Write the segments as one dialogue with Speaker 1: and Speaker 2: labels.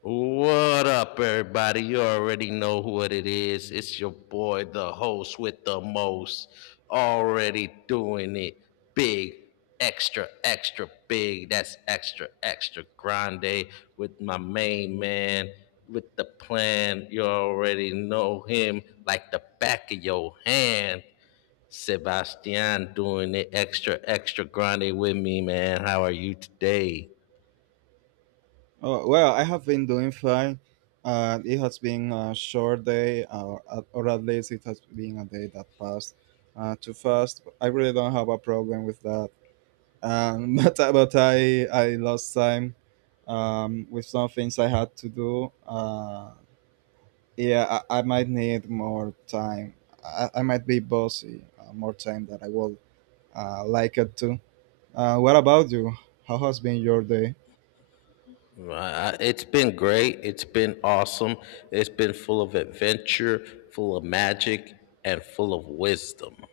Speaker 1: What up, everybody? You already know what it is. It's your boy, the host with the most. Already doing it big, extra, extra big. That's extra, extra grande with my main man with the plan. You already know him like the back of your hand. Sebastian doing it extra, extra grande with me, man. How are you today?
Speaker 2: Oh, well, I have been doing fine. It has been a short day, or at least it has been a day that passed too fast. I really don't have a problem with that. But I lost time with some things I had to do. Yeah, I might need more time. I might be bossy more time than I would like it to. What about you? How has been your day?
Speaker 1: It's been great. It's been awesome. It's been full of adventure, full of magic, and full of wisdom. You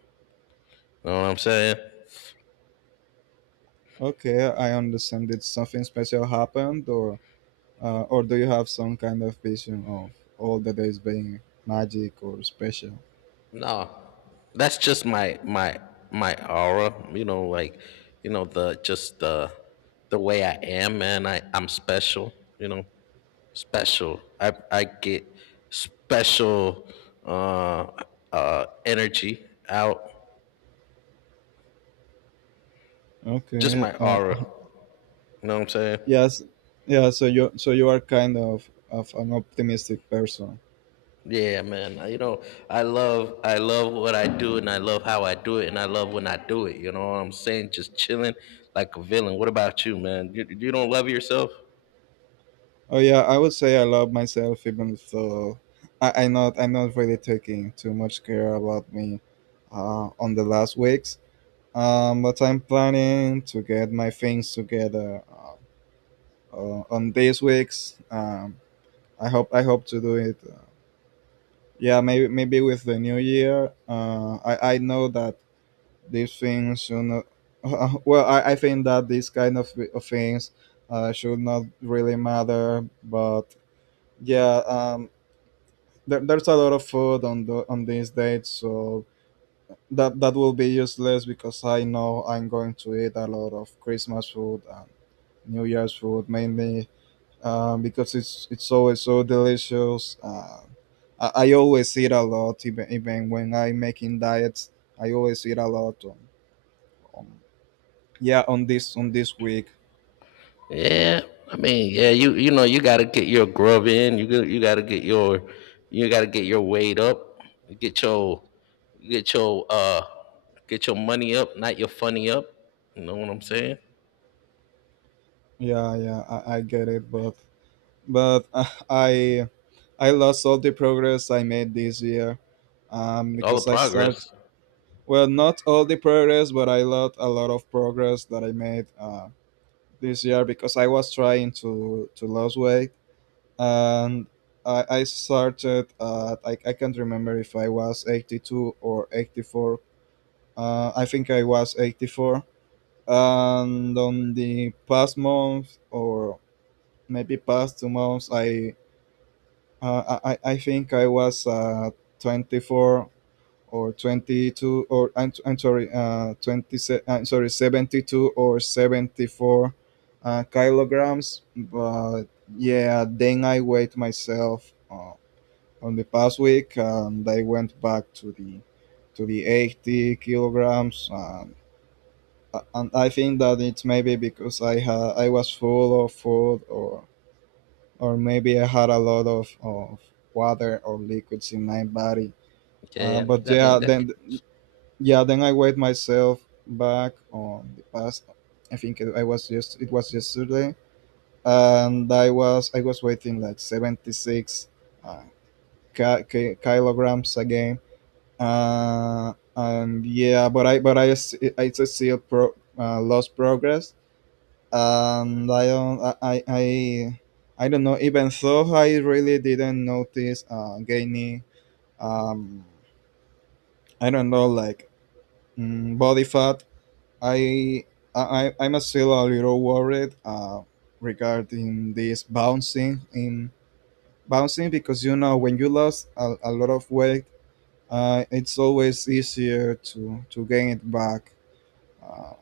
Speaker 1: know what I'm saying?
Speaker 2: Okay, I understand. Did something special happened, or do you have some kind of vision of all that is being magic or special?
Speaker 1: No, that's just my my aura. You know, like you know the just the way I am, man. I I'm special. You know, special. I get special uh energy out. Just
Speaker 2: Okay.
Speaker 1: my aura. You know what I'm saying?
Speaker 2: Yes. Yeah. So you are kind of an optimistic person.
Speaker 1: Yeah, man. I- You know, I love what I do and I love how I do it and I love when I do it. You know what I'm saying? Just chilling like a villain. What about you, man? You don't love yourself?
Speaker 2: Oh yeah, I would say I love myself even though I'm not really taking too much care about me on the last weeks. But I'm planning to get my things together on these weeks. I hope to do it. Yeah, maybe with the new year. I know that these things should not. Well, I think that these kind of things should not really matter. But yeah, there's a lot of food on on these dates, so that will be useless because I know I'm going to eat a lot of Christmas food and New Year's food mainly. Because it's always so delicious. I always eat a lot, even when I'm making diets. I always eat a lot. On, on this week.
Speaker 1: Yeah. You know you got to get your grub in. You got to get you got to get your weight up. Get your get your uh get your money up, not your funny up. You know what I'm saying?
Speaker 2: Yeah, yeah, I get it, but but uh, I I lost all the progress I made this year,
Speaker 1: All the
Speaker 2: because I
Speaker 1: progress.
Speaker 2: start well, not all the progress, but I lost a lot of progress that I made this year because I was trying to lose weight and I can't remember if I was 82 or 84. I think I was 84, and on the past month or maybe past 2 months, I think I was 24 or 22 or I'm sorry 20 se I'm sorry 72 or 74 kilograms, but yeah, then I weighed myself. On the past week, and I went back to the 80 kilograms. And I think that it's maybe because I was full of food, or maybe I had a lot of water or liquids in my body.
Speaker 1: Yeah.
Speaker 2: But
Speaker 1: That mean that
Speaker 2: yeah, then I weighed myself back on the past. I was just it was yesterday, and I was weighing like 76 uh, kilograms again. And yeah, it's a still lost progress, and I don't know. Even though I really didn't notice gaining um I don't know, like body fat. I I'm still a little worried regarding this bouncing because when you lose a lot of weight, it's always easier to gain it back. Uh,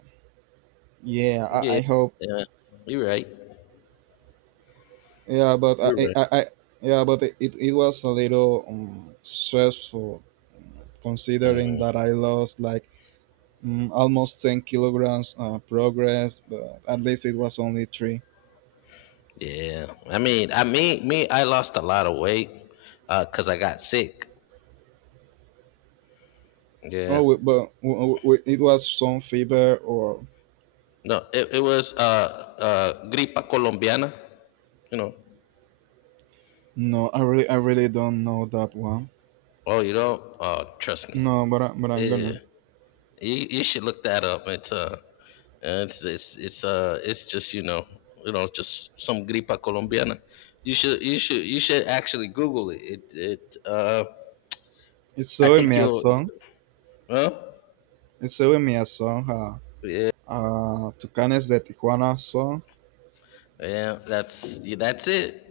Speaker 2: yeah, I,
Speaker 1: yeah.
Speaker 2: I hope.
Speaker 1: Yeah. You're right.
Speaker 2: Yeah, but
Speaker 1: You're right.
Speaker 2: I yeah, but it was a little stressful um, considering
Speaker 1: Mm,
Speaker 2: that I lost like almost 10 kilograms progress, but at least it was only three.
Speaker 1: yeah. Me, I lost a lot of weight 'cause I got sick. Yeah.
Speaker 2: Oh, but it was some fever or
Speaker 1: No, it was gripa colombiana. You know.
Speaker 2: no, I really don't know that one.
Speaker 1: Oh, you know. Trust me.
Speaker 2: No, but I'm
Speaker 1: Yeah.
Speaker 2: gonna.
Speaker 1: You should look that up. It's it's just you know, just some gripa colombiana. You should actually Google it.
Speaker 2: It's
Speaker 1: I
Speaker 2: showing me
Speaker 1: think
Speaker 2: a
Speaker 1: you'll.
Speaker 2: song.
Speaker 1: Huh?
Speaker 2: It's showing me a song,
Speaker 1: Yeah.
Speaker 2: Tucanes de Tijuana song.
Speaker 1: Yeah. That's yeah, that's it.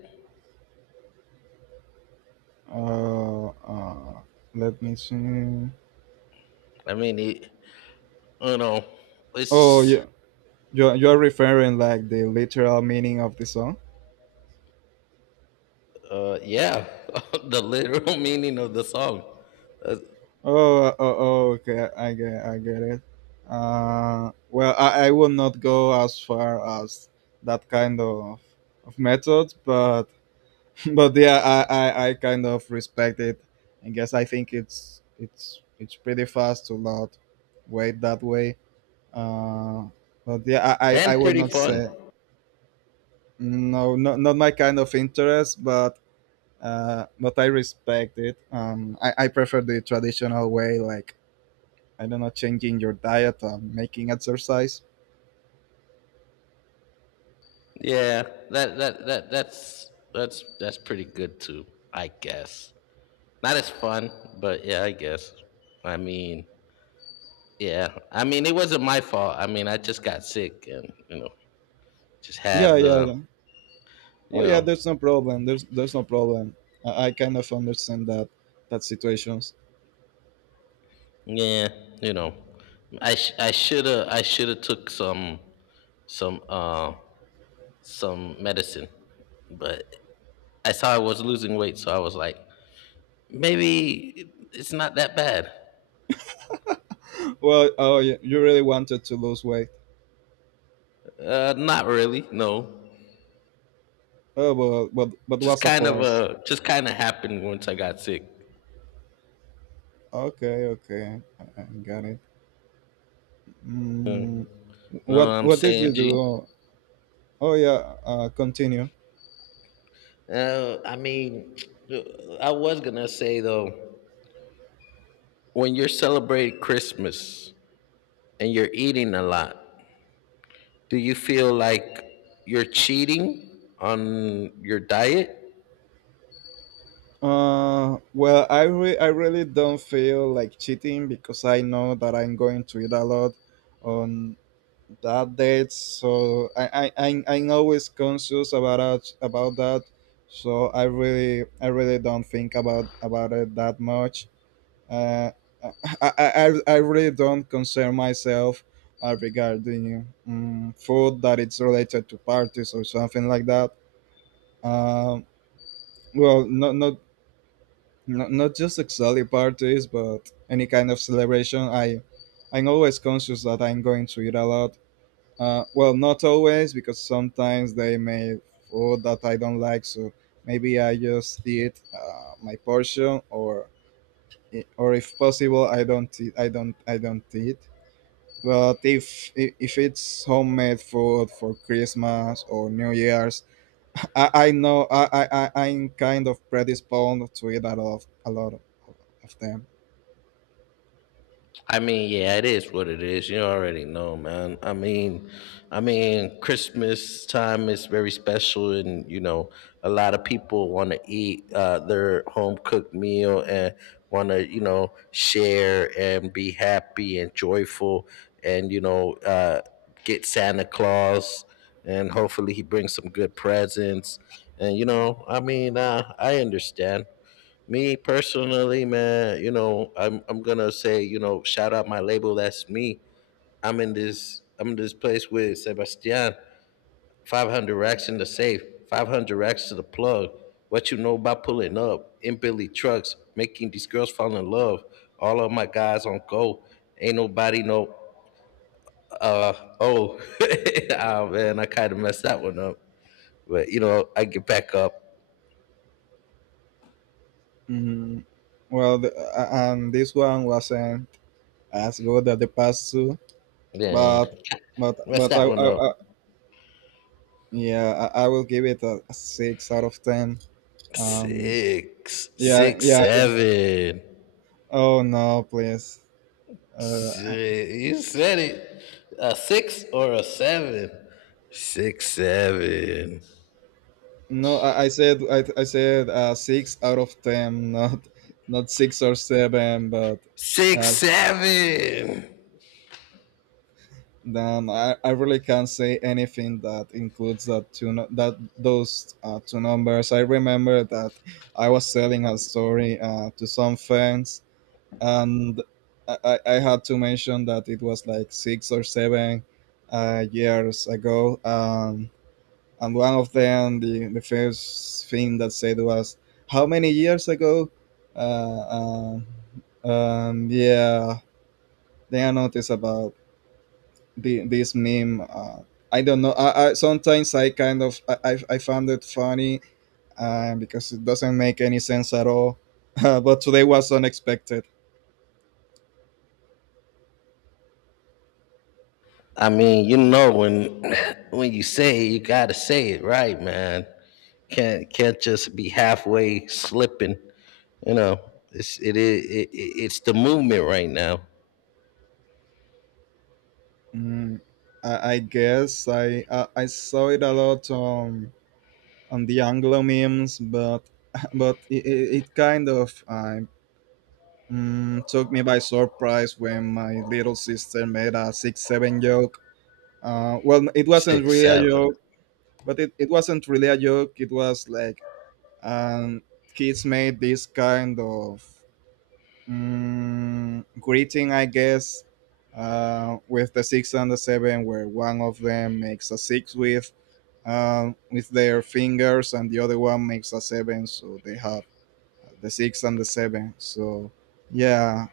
Speaker 2: Uh, uh, Let me see.
Speaker 1: I mean, it, you know,
Speaker 2: Oh,
Speaker 1: it's
Speaker 2: yeah. You are referring like the literal meaning of the song.
Speaker 1: yeah, the literal meaning of the song. Uh,
Speaker 2: Oh, okay. I get it. Well, I will not go as far as that kind of method, but but yeah, I kind of respect it. I guess I think it's pretty fast to not wait that way. Uh, but yeah, I
Speaker 1: and
Speaker 2: will
Speaker 1: pretty
Speaker 2: not
Speaker 1: fun.
Speaker 2: say. No, no, not my kind of interest, but I respect it. I prefer the traditional way, like I don't know, changing your diet, making exercise.
Speaker 1: Yeah, that's pretty good too, I guess. Not as fun, but yeah, I guess. I mean, yeah, I mean, it wasn't my fault. I mean, I just got sick, and you know, just
Speaker 2: Yeah,
Speaker 1: had
Speaker 2: yeah.
Speaker 1: the,
Speaker 2: Oh,
Speaker 1: you
Speaker 2: yeah.
Speaker 1: know,
Speaker 2: There's no problem. There's no problem. I kind of understand that situations.
Speaker 1: yeah, you know, I should have took some some uh some medicine, but I saw I was losing weight, so I was like, maybe it's not that bad.
Speaker 2: Well, oh, you really wanted to lose weight.
Speaker 1: Not really, no.
Speaker 2: Oh, but what's a plus?
Speaker 1: Just kind of happened once I got sick.
Speaker 2: Okay, okay, I got it. Mm,
Speaker 1: You know what
Speaker 2: what
Speaker 1: I'm
Speaker 2: what did you
Speaker 1: saying, G?
Speaker 2: do? Oh, yeah. Continue.
Speaker 1: I mean, I was gonna say though, when you're celebrating Christmas and you're eating a lot, do you feel like you're cheating on your diet?
Speaker 2: Well, I really don't feel like cheating because I know that I'm going to eat a lot on that date, so I'm always conscious about that. So I really don't think about it that much. Uh, I I I really don't concern myself regarding food that it's related to parties or something like that. Um, well, not just exactly parties but any kind of celebration. I'm always conscious that I'm going to eat a lot. Well, not always because sometimes they make food that I don't like, so maybe I just eat my portion, or if possible I don't eat. But if if it's homemade food for Christmas or New Year's, I know I'm kind of predisposed to eat a lot of them.
Speaker 1: I mean, yeah, it is what it is. You already know, man. Christmas time is very special, and you know, a lot of people want to eat their home cooked meal and want to, you know, share and be happy and joyful, and you know, get Santa Claus, and hopefully he brings some good presents. And you know, I mean, I understand. Me personally, man, you know, I'm gonna say, you know, shout out my label. That's me. I'm in this place with Sebastian. 500 racks in the safe. 500 racks to the plug. What you know about pulling up in Billy trucks, making these girls fall in love. All of my guys on go. Ain't nobody no uh oh. Ah man, I kind of messed that one up. But you know, I get back up.
Speaker 2: Hmm. Well, and this one wasn't as good as the past two,
Speaker 1: Yeah,
Speaker 2: but
Speaker 1: messed that one up.
Speaker 2: I yeah, I will give it a 6 out of 10. Um,
Speaker 1: Six,
Speaker 2: yeah,
Speaker 1: six,
Speaker 2: yeah. Yeah.
Speaker 1: seven.
Speaker 2: Oh no, please. Uh, I-
Speaker 1: Shit, you said it. A six or a seven? Six, seven.
Speaker 2: no, I said 6 out of 10, not six or seven, but
Speaker 1: Six,
Speaker 2: uh,
Speaker 1: seven.
Speaker 2: then I really can't say anything that includes that those two numbers. I remember that I was telling a story to some friends, and I had to mention that it was like six or seven years ago. And one of them, the first thing that said was, "How many years ago?" Uh, um, yeah, then I noticed about the this meme. I don't know. I sometimes I kind of I found it funny because it doesn't make any sense at all. But today was unexpected.
Speaker 1: I mean, you know when when you say it, you gotta say it right, man. Can't just be halfway slipping. You know, it's it is it, it, it's the movement right now.
Speaker 2: Mm, I guess I saw it a lot on the Anglo memes, but but it kind of took me by surprise when my little sister made a 6 7 joke. Well, it wasn't
Speaker 1: Six,
Speaker 2: really a
Speaker 1: seven.
Speaker 2: joke, but it wasn't really a joke. It was like and kids made this kind of greeting, I guess, with the six and the seven, where one of them makes a six with their fingers, and the other one makes a seven, so they have the six and the seven. So yeah,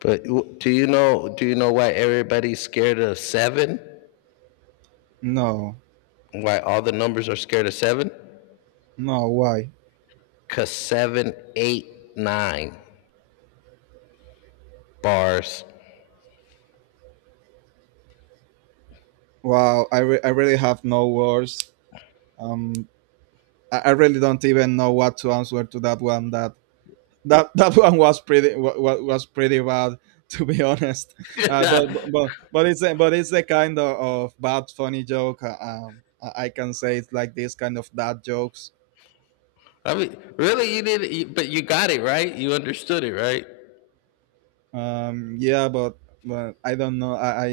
Speaker 1: But w- do you know why everybody's scared of seven?
Speaker 2: no,
Speaker 1: Why all the numbers are scared of seven?
Speaker 2: no, why?
Speaker 1: Cause seven, eight, nine bars.
Speaker 2: Wow, I really have no words. Um, I really don't even know what to answer to that one. That that one was pretty was pretty bad to be honest but
Speaker 1: I
Speaker 2: it's the kind of bad funny joke I can say it's like this kind of dad jokes.
Speaker 1: mean, really, you did, it, but you got it right. You understood it, right?
Speaker 2: Yeah, but but i don't know i i,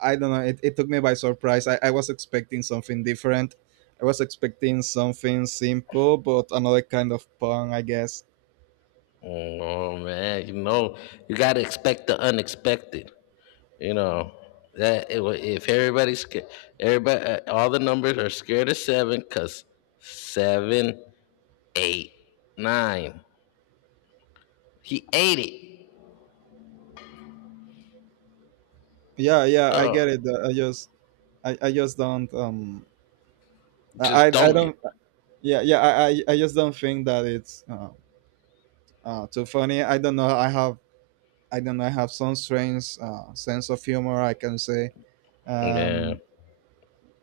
Speaker 2: I don't know it took me by surprise. I was expecting something different. I was expecting something simple but another kind of pun, I guess.
Speaker 1: Oh man, you know, you gotta expect the unexpected. You know that it, wa- if everybody's sca- everybody, all the numbers are scared of seven, cause seven, eight, nine. He ate it.
Speaker 2: Yeah, yeah, I
Speaker 1: Oh,
Speaker 2: get it. I just don't um I, I
Speaker 1: just
Speaker 2: I
Speaker 1: don't get.
Speaker 2: don't. Yeah, yeah, I just don't think that it's too funny. I don't know, I have some strange sense of humor, I can say.
Speaker 1: Yeah.
Speaker 2: um,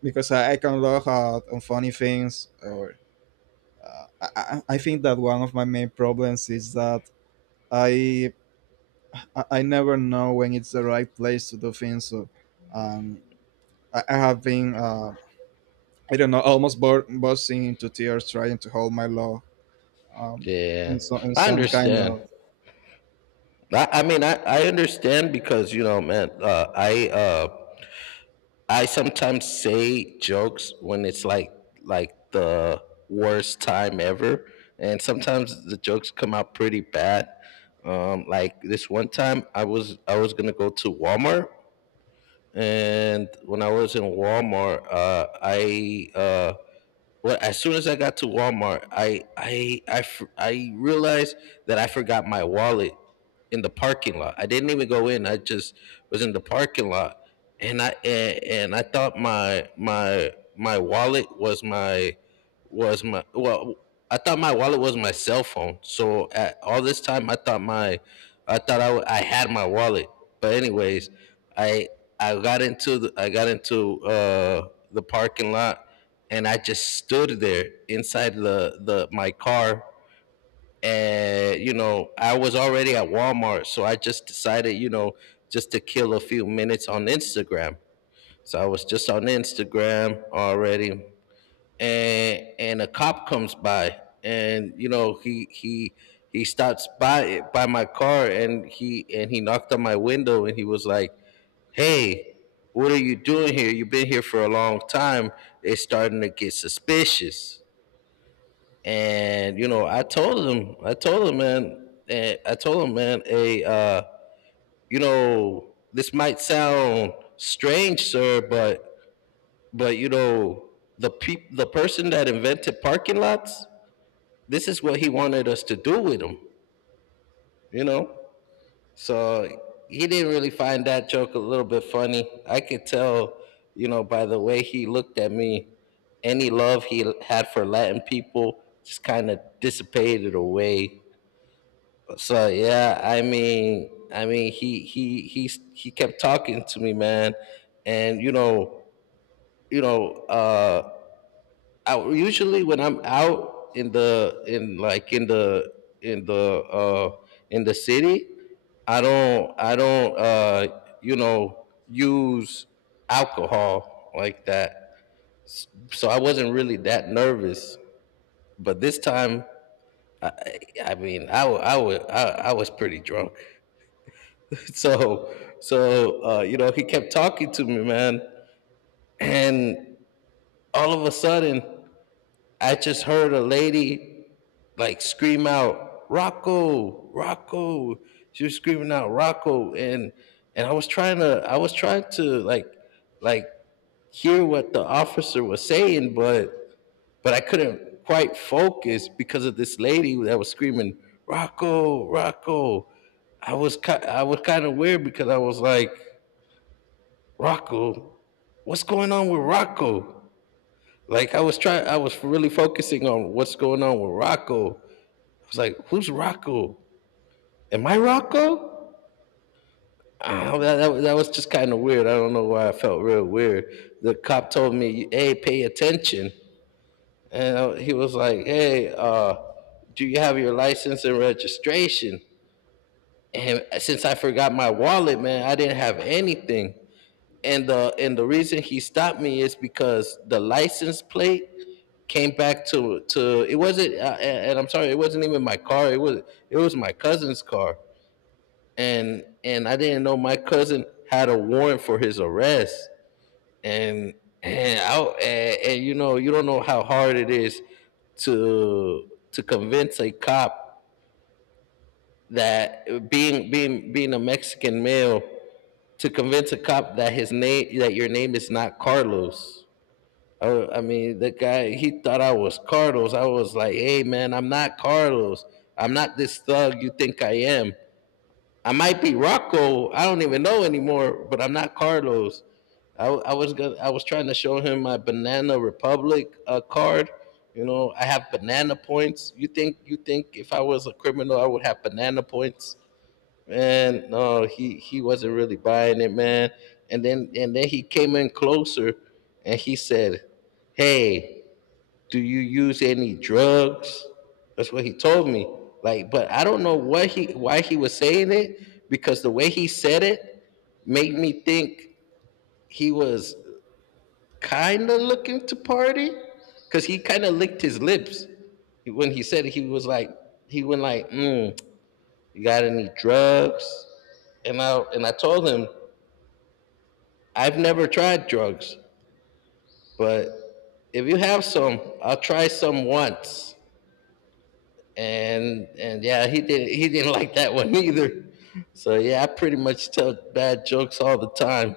Speaker 2: because I can laugh out on funny things or I think that one of my main problems is that i I never know when it's the right place to do things, so um, I have been I don't know, almost bursting into tears trying to hold my law, um,
Speaker 1: Yeah,
Speaker 2: so, in
Speaker 1: I
Speaker 2: some kind
Speaker 1: understand.
Speaker 2: of.
Speaker 1: I understand because you know, man. I sometimes say jokes when it's like the worst time ever, and sometimes the jokes come out pretty bad. Like this one time, I was gonna go to Walmart, and when I was in Walmart, I well, as soon as I got to Walmart, I realized that I forgot my wallet in the parking lot. I didn't even go in. I just was in the parking lot, and and I thought my wallet was my well. I thought my wallet was my cell phone. So at all this time, I thought I had my wallet. But anyways, I I got into the, I got into the parking lot, and I just stood there inside the my car, and you know, I was already at Walmart, so I just decided, you know, just to kill a few minutes on Instagram. So I was just on Instagram already, and a cop comes by, and you know, he stops by my car, and he knocked on my window, and he was like, hey, what are you doing here? You've been here for a long time. It's starting to get suspicious. And you know, I told him, man, hey, you know, this might sound strange, sir, but you know, the person that invented parking lots, this is what he wanted us to do with them, you know. So he didn't really find that joke a little bit funny. I could tell, you know, by the way he looked at me, any love he had for Latin people just kind of dissipated away. So yeah, I mean, he kept talking to me, man, and you know, I, usually when I'm out in like in the uh in the city, I don't uh, you know, use alcohol like that, so I wasn't really that nervous. But this time, I mean, I wa- I was pretty drunk. So, so you know, he kept talking to me, man, and all of a sudden, I just heard a lady like scream out, "Rocco, Rocco!" She was screaming out, "Rocco!" and I was trying to, I was trying to like hear what the officer was saying, but I couldn't quite focus because of this lady that was screaming, "Rocco, Rocco!" I was kind of weird because I was like, Rocco, what's going on with Rocco? Like I was trying, I was really focusing on what's going on with Rocco. I was like, who's Rocco? Am I Rocco? That was just kind of weird. I don't know why I felt real weird. The cop told me, hey, pay attention. And I- he was like, hey, do you have your license and registration? And since I forgot my wallet, man, I didn't have anything. And the reason he stopped me is because the license plate came back to it wasn't and I'm sorry, it wasn't even my car, it was my cousin's car, and I didn't know my cousin had a warrant for his arrest, and and I and you know, you don't know how hard it is to convince a cop that being a Mexican male, to convince a cop that his name that your name is not Carlos. Oh, I mean, the guy, he thought I was Carlos. I was like, hey, man, I'm not Carlos. I'm not this thug you think I am. I might be Rocco. I don't even know anymore, but I'm not Carlos. I was gonna, I was trying to show him my Banana Republic card. You know, I have banana points. You think if I was a criminal, I would have banana points? Man, no, he wasn't really buying it, man. And then he came in closer, and he said, "Hey, do you use any drugs?" That's what he told me. Like, but I don't know what he why he was saying it because the way he said it made me think he was kind of looking to party because he kind of licked his lips when he said it. He was like, he went like mm, you got any drugs? And I told him, I've never tried drugs, but if you have some, I'll try some once. And yeah, he didn't like that one either. So yeah, I pretty much tell bad jokes all the time.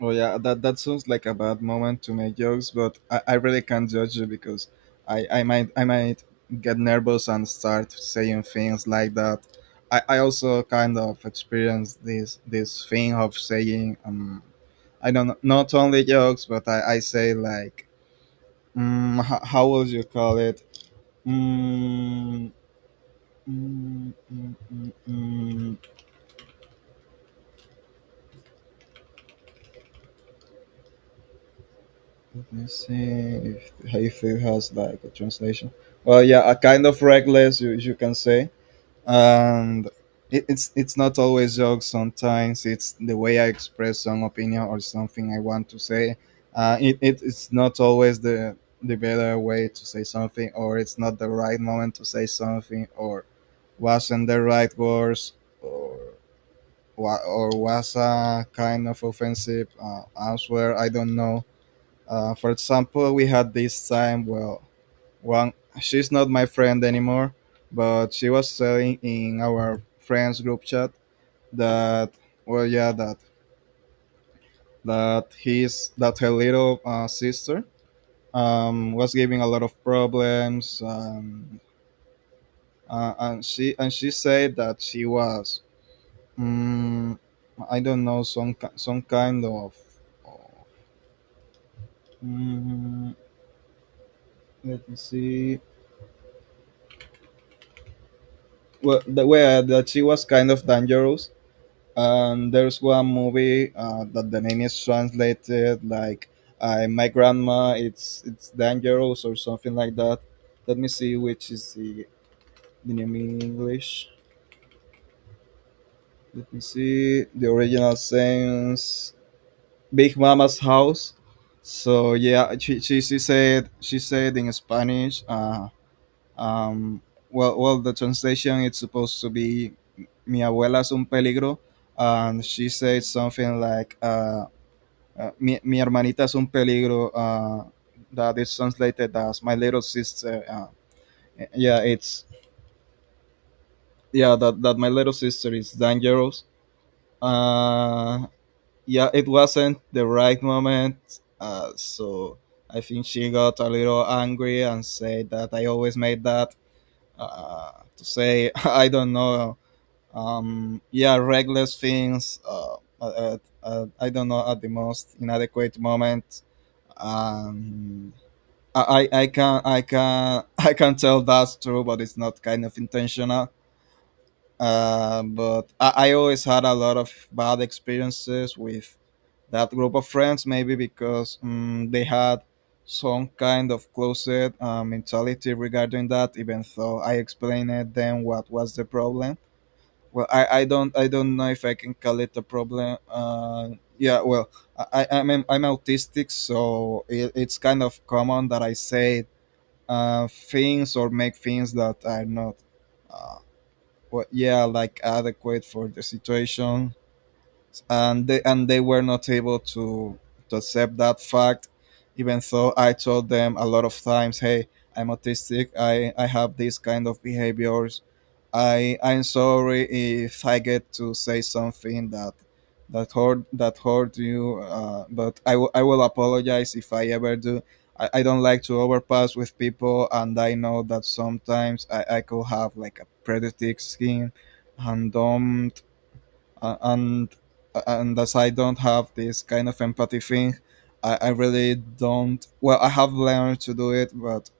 Speaker 2: Oh yeah, that sounds like a bad moment to make jokes, but I really can't judge you because I might get nervous and start saying things like that. I also kind of experienced this thing of saying I don't know, not only jokes but I say like how would you call it mm, mm, mm, mm, mm. mm, Let me see if Hayfield has like a translation. Well, yeah, a kind of reckless, you can say, and it's not always jokes. Sometimes it's the way I express some opinion or something I want to say. It's not always the better way to say something, or it's not the right moment to say something, or wasn't the right words, or was a kind of offensive answer. I don't know. For example, we had this time. Well, one, she's not my friend anymore, but she was saying in our friends group chat that, well, yeah, that that his that her little sister, was giving a lot of problems and she said that she was, mm, I don't know, some kind of, mm, let me see, well, well, that she was kind of dangerous. And there's one movie that the name is translated like I, my grandma, it's dangerous or something like that. Let me see which is the name in English. Let me see the original sense. Big Mama's House. So yeah, she said, she said in Spanish. Um, well, the translation it's supposed to be "Mi abuela es un peligro," and she said something like, "Mi hermanita es un peligro." That is translated as "My little sister." Yeah, it's, yeah, that my little sister is dangerous. Uh, yeah, it wasn't the right moment, so I think she got a little angry and said that I always made that uh, to say I don't know, yeah, reckless things, I don't know, at the most inadequate moment. um I can I can tell that's true, but it's not kind of intentional. But I always had a lot of bad experiences with that group of friends, maybe because they had some kind of closet mentality regarding that, even though I explained it then what was the problem. Well, I don't know if I can call it a problem. Yeah, well, I'm autistic, so it's kind of common that I say things or make things that are not uh, well, yeah, like adequate for the situation, and they were not able to accept that fact, even though I told them a lot of times, hey, I'm autistic, I have these kind of behaviors. I'm sorry if I get to say something that that hurt you, but I will apologize if I ever do. I don't like to overpass with people, and I know that sometimes I could have like a pretty thick skin, and don't uh, and and as I don't have this kind of empathy thing, I really don't. Well, I have learned to do it, but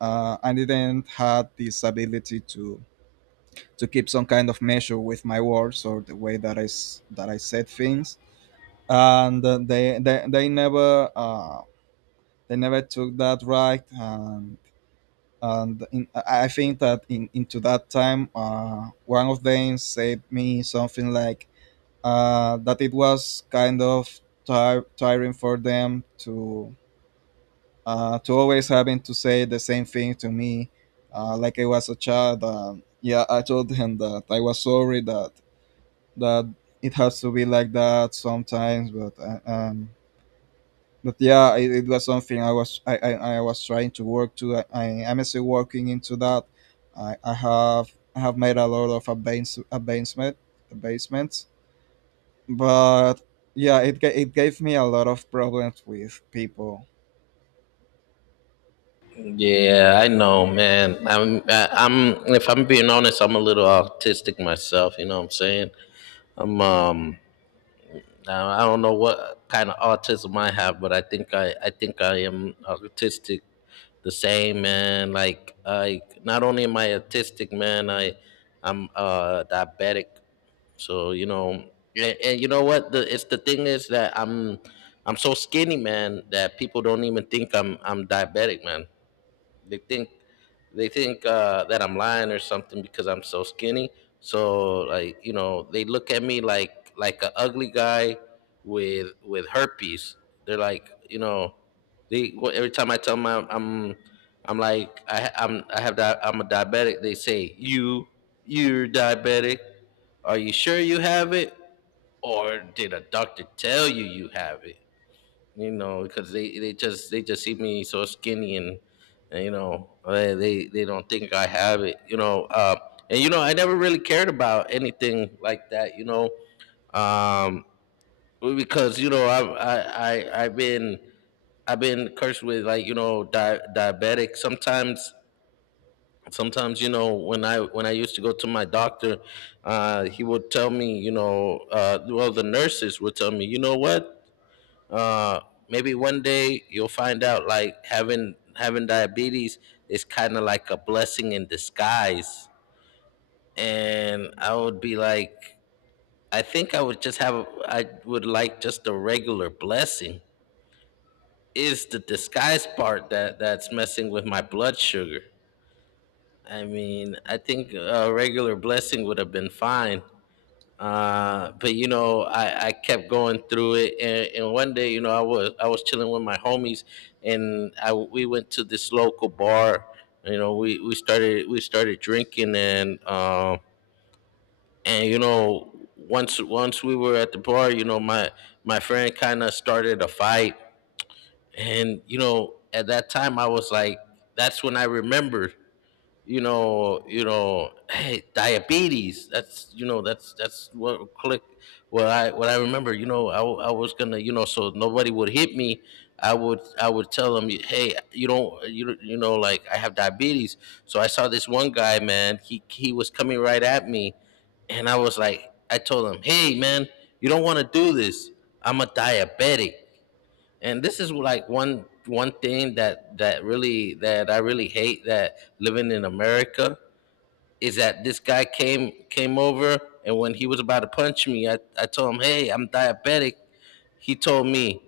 Speaker 2: I didn't have this ability to keep some kind of measure with my words or the way that that I said things. And they never they never took that right. And I think that in into that time, one of them said me something like, that it was kind of tire tiring for them to always having to say the same thing to me, like I was a child. Yeah, I told him that I was sorry that that it has to be like that sometimes, but, but yeah, it was something I was trying to work to. I am still working into that. I have made a lot of advancement, advancements, but yeah, it gave me a lot of problems with people.
Speaker 1: Yeah, I know, man. I'm I am If I'm being honest, I'm a little autistic myself, you know what I'm saying? I'm um I don't know what kind of autism I have, but I think I am autistic the same, man. Like, I not only am I autistic, man, I'm diabetic, so you know. And you know what, the it's the thing is that i'm so skinny, man, that people don't even think I'm diabetic, man. they think they think that I'm lying or something because I'm so skinny. So like, you know, they look at me like a ugly guy with herpes. They're like, you know, every time I tell them I'm like, I ha- I'm I have di- I'm a diabetic. They say, you you're diabetic. Are you sure you have it, or did a doctor tell you you have it? You know, because they just see me so skinny, and, you know, they don't think I have it, you know. And you know, I never really cared about anything like that, you know, um, because you know I've been cursed with, like, you know, diabetic. Sometimes, you know, when I used to go to my doctor, he would tell me, you know, well, the nurses would tell me, you know what, uh maybe one day you'll find out like having diabetes is kind of like a blessing in disguise. And I would be like, I would like just a regular blessing. Is the disguise part that's messing with my blood sugar. I mean, I think a regular blessing would have been fine. But you know, I kept going through it, and one day, you know, I was chilling with my homies, and I we went to this local bar. You know, we started drinking, and you know, once we were at the bar, you know, my friend kind of started a fight. And you know, at that time, I was like, that's when I remembered, you know, hey, diabetes. That's, you know, that's what click. What I remember, you know, I was gonna, you know, so nobody would hit me, I would tell them, hey, you don't, you know, like, I have diabetes. So I saw this one guy, man. He was coming right at me, and I was like, I told him, hey, man, you don't want to do this. I'm a diabetic. And this is like one thing that that really that I really hate, that living in america, is that this guy came over, and when he was about to punch me, I told him, hey, I'm diabetic. He told me,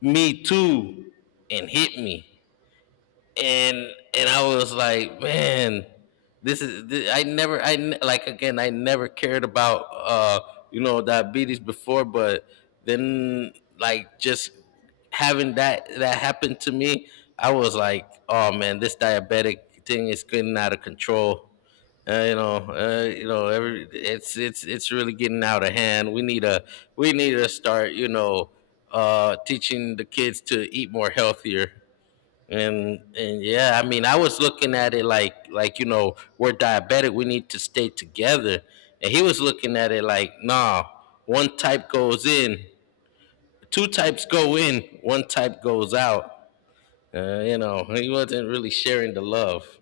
Speaker 1: me too, and hit me. and and I was like, man, this is this, I never I n- like, again, I never cared about you know diabetes before, but then, like, just having that happen to me, I was like, oh man, this diabetic thing is getting out of control. Uh, you know, every it's it's really getting out of hand. We need to start, you know, teaching the kids to eat more healthier. And yeah, I mean, I was looking at it like, you know, we're diabetic, we need to stay together. And he was looking at it like, nah, one type goes in, two types go in, one type goes out. You know, he wasn't really sharing the love.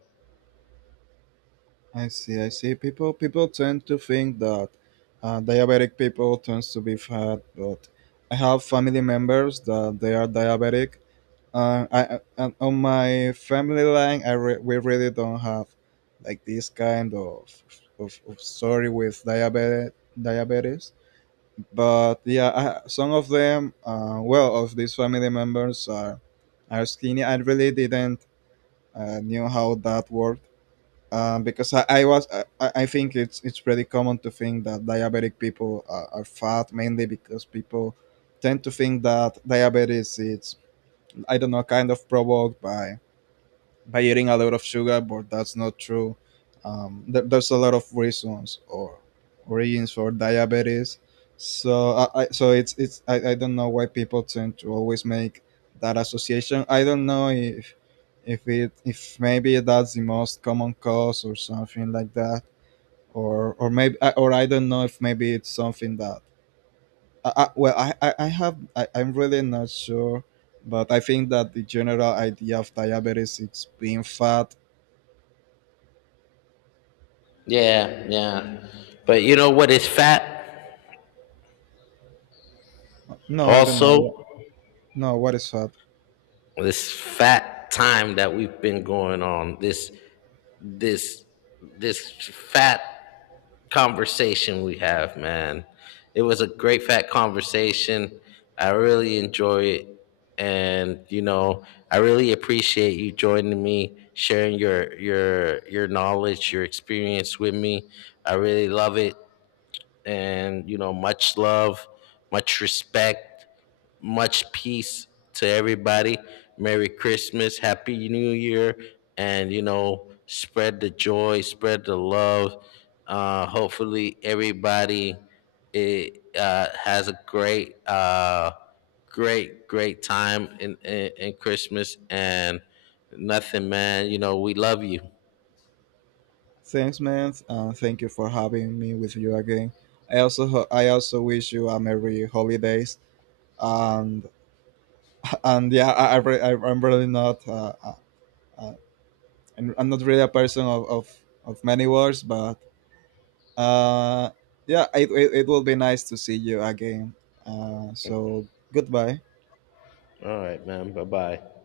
Speaker 2: I see, I see, people tend to think that diabetic people tends to be fat, but I have family members that they are diabetic. I On my family line, we really don't have like this kind of of story with diabetes. But yeah, I, some of them, well, of these family members are skinny. I really didn't knew how that worked. Because I I think it's pretty common to think that diabetic people are fat, mainly because people tend to think that diabetes is, I don't know, kind of provoked by eating a lot of sugar, but that's not true. There's a lot of reasons or origins for diabetes. So I so I don't know why people tend to always make that association. I don't know if it if maybe that's the most common cause or something like that, or maybe, I- or I don't know if maybe it's something that I, I'm really not sure, but I think that the general idea of diabetes it's being fat.
Speaker 1: Yeah, yeah. But you know what is fat?
Speaker 2: No, I don't
Speaker 1: Also,
Speaker 2: know. No, what is that?
Speaker 1: this fat time that we've been going on, this this fat conversation we have, man. It was a great fat conversation. I really enjoy it. And you know, I really appreciate you joining me, sharing your knowledge, your experience with me. I really love it. And you know, much love, much respect, much peace to everybody. Merry Christmas, happy New Year. And you know, spread the joy, spread the love. Hopefully everybody, has a great great time in, in Christmas and nothing, man. You know, we love you.
Speaker 2: Thanks, man. Thank you for having me with you again. I also I also wish you a merry holidays. And and yeah, I'm really not uh, I'm not really a person of of many words, but uh, yeah, it it will be nice to see you again. So goodbye.
Speaker 1: All right, man, bye-bye.